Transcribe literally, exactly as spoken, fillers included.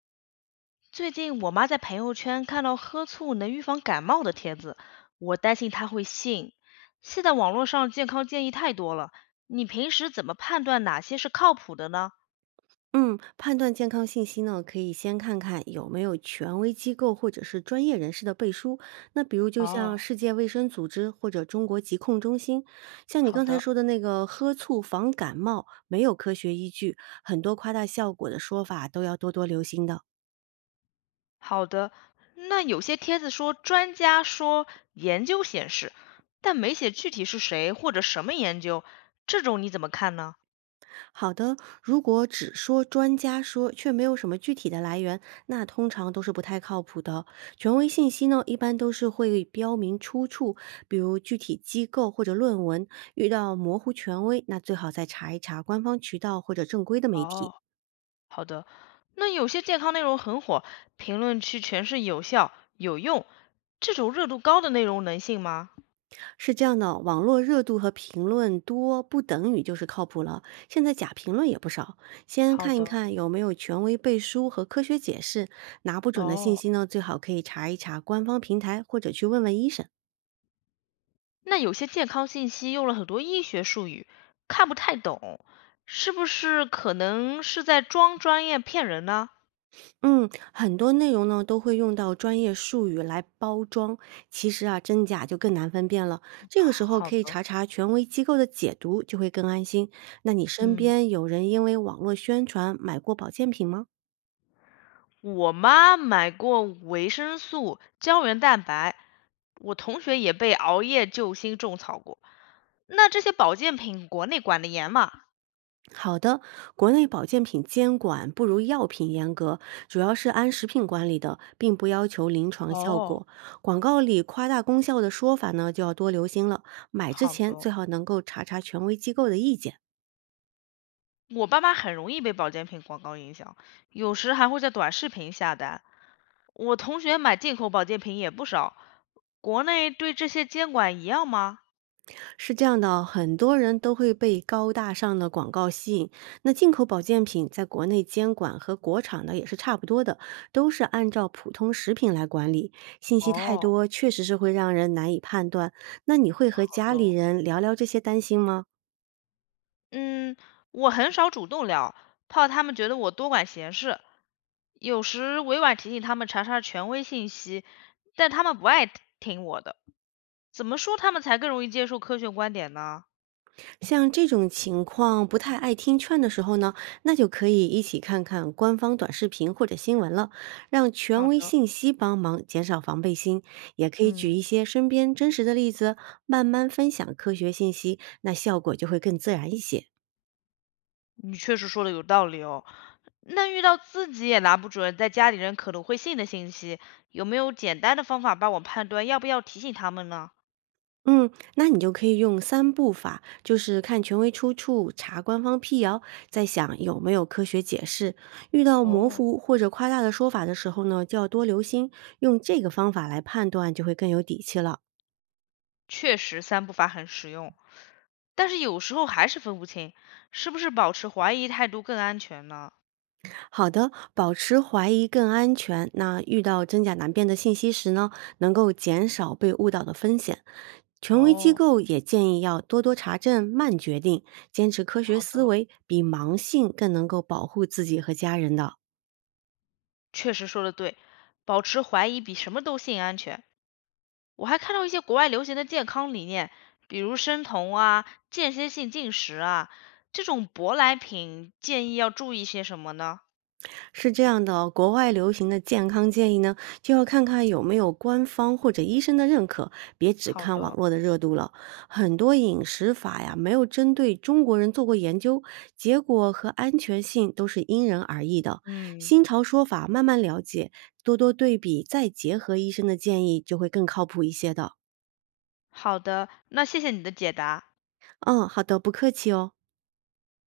最近我妈在朋友圈看到喝醋能预防感冒的帖子，我担心她会信。现在网络上健康建议太多了，你平时怎么判断哪些是靠谱的呢？嗯，判断健康信息呢，可以先看看有没有权威机构或者是专业人士的背书。那比如就哦，像世界卫生组织或者中国疾控中心，像你好刚才的，说的那个喝醋防感冒，没有科学依据，很多夸大效果的说法都要多多留心的。好的，那有些帖子说专家说研究显示，但没写具体是谁或者什么研究，这种你怎么看呢？好的，如果只说专家说，却没有什么具体的来源，那通常都是不太靠谱的。权威信息呢，一般都是会标明出处，比如具体机构或者论文。遇到模糊权威，那最好再查一查官方渠道或者正规的媒哦。体。好的，那有些健康内容很火，评论区全是有效、有用，这种热度高的内容能信吗？是这样的，网络热度和评论多不等于就是靠谱了。现在假评论也不少，先好看一的，看有没有权威背书和科学解释。拿不准的信哦，息呢，最好可以查一查官方平台，或者去问问医生。那有些健康信息用了很多医学术语，看不太懂，是不是可能是在装专业骗人呢？嗯，很多内容呢都会用到专业术语来包装，其实啊真假就更难分辨了。这个时候好可以的，查查权威机构的解读，就会更安心。那你身嗯，边有人因为网络宣传买过保健品吗？我妈买过维生素、胶原蛋白，我同学也被熬夜救星种草过。那这些保健品国内管得严吗？好的，国内保健品监管不如药品严格，主要是按食品管理的，并不要求临床效哦，果。广告里夸大功效的说法呢，就要多留心了。买之好的前最哦，好能够查查权威机构的意见。我爸妈很容易被保健品广告影响，有时还会在短视频下单。我同学买进口保健品也不少，国内对这些监管一样吗？是这样的哦，很多人都会被高大上的广告吸引。那进口保健品在国内监管和国产的也是差不多的，都是按照普通食品来管理。信息太哦，多，确实是会让人难以判断。那你会和好家里的。人聊聊这些担心吗？嗯，我很少主动聊，怕他们觉得我多管闲事。有时委婉提醒他们查查权威信息，但他们不爱听我的。怎么说他们才更容易接受科学观点呢？像这种情况不太爱听劝的时候呢，那就可以一起看看官方短视频或者新闻了，让权好威的，信息帮忙减少防备心。也可以举一嗯，些身边真实的例子，慢慢分享科学信息，那效果就会更自然一些。你确实说的有道理哦。那遇到自己也拿不准，在家里人可能会信的信息，有没有简单的方法帮我判断要不要提醒他们呢？嗯，那你就可以用三步法，就是看权威出处、查官方辟谣，再想有没有科学解释。遇到模哦，糊或者夸大的说法的时候呢，就要多留心，用这个方法来判断，就会更有底气了。确实，三步法很实用，但是有时候还是分不清，是不是保持怀疑态度更安全呢？好的，保持怀疑更安全。那遇到真假难辨的信息时呢，能够减少被误导的风险。权威机哦，构也建议要多多查证、慢决定，坚持科学好思的，维，比盲信更能够保护自己和家人的。确实说的对，保持怀疑比什么都信安全。我还看到一些国外流行的健康理念，比如生酮啊、间歇性进食啊，这种舶来品建议要注意些什么呢？是这样的哦，国外流行的健康建议呢，就要看看有没有官方或者医生的认可，别只好看网的。络的热度了。很多饮食法呀，没有针对中国人做过研究，结果和安全性都是因人而异的。嗯，新潮说法慢慢了解，多多对比，再结合医生的建议，就会更靠谱一些的。好的，那谢谢你的解答。嗯，好的，不客气哦。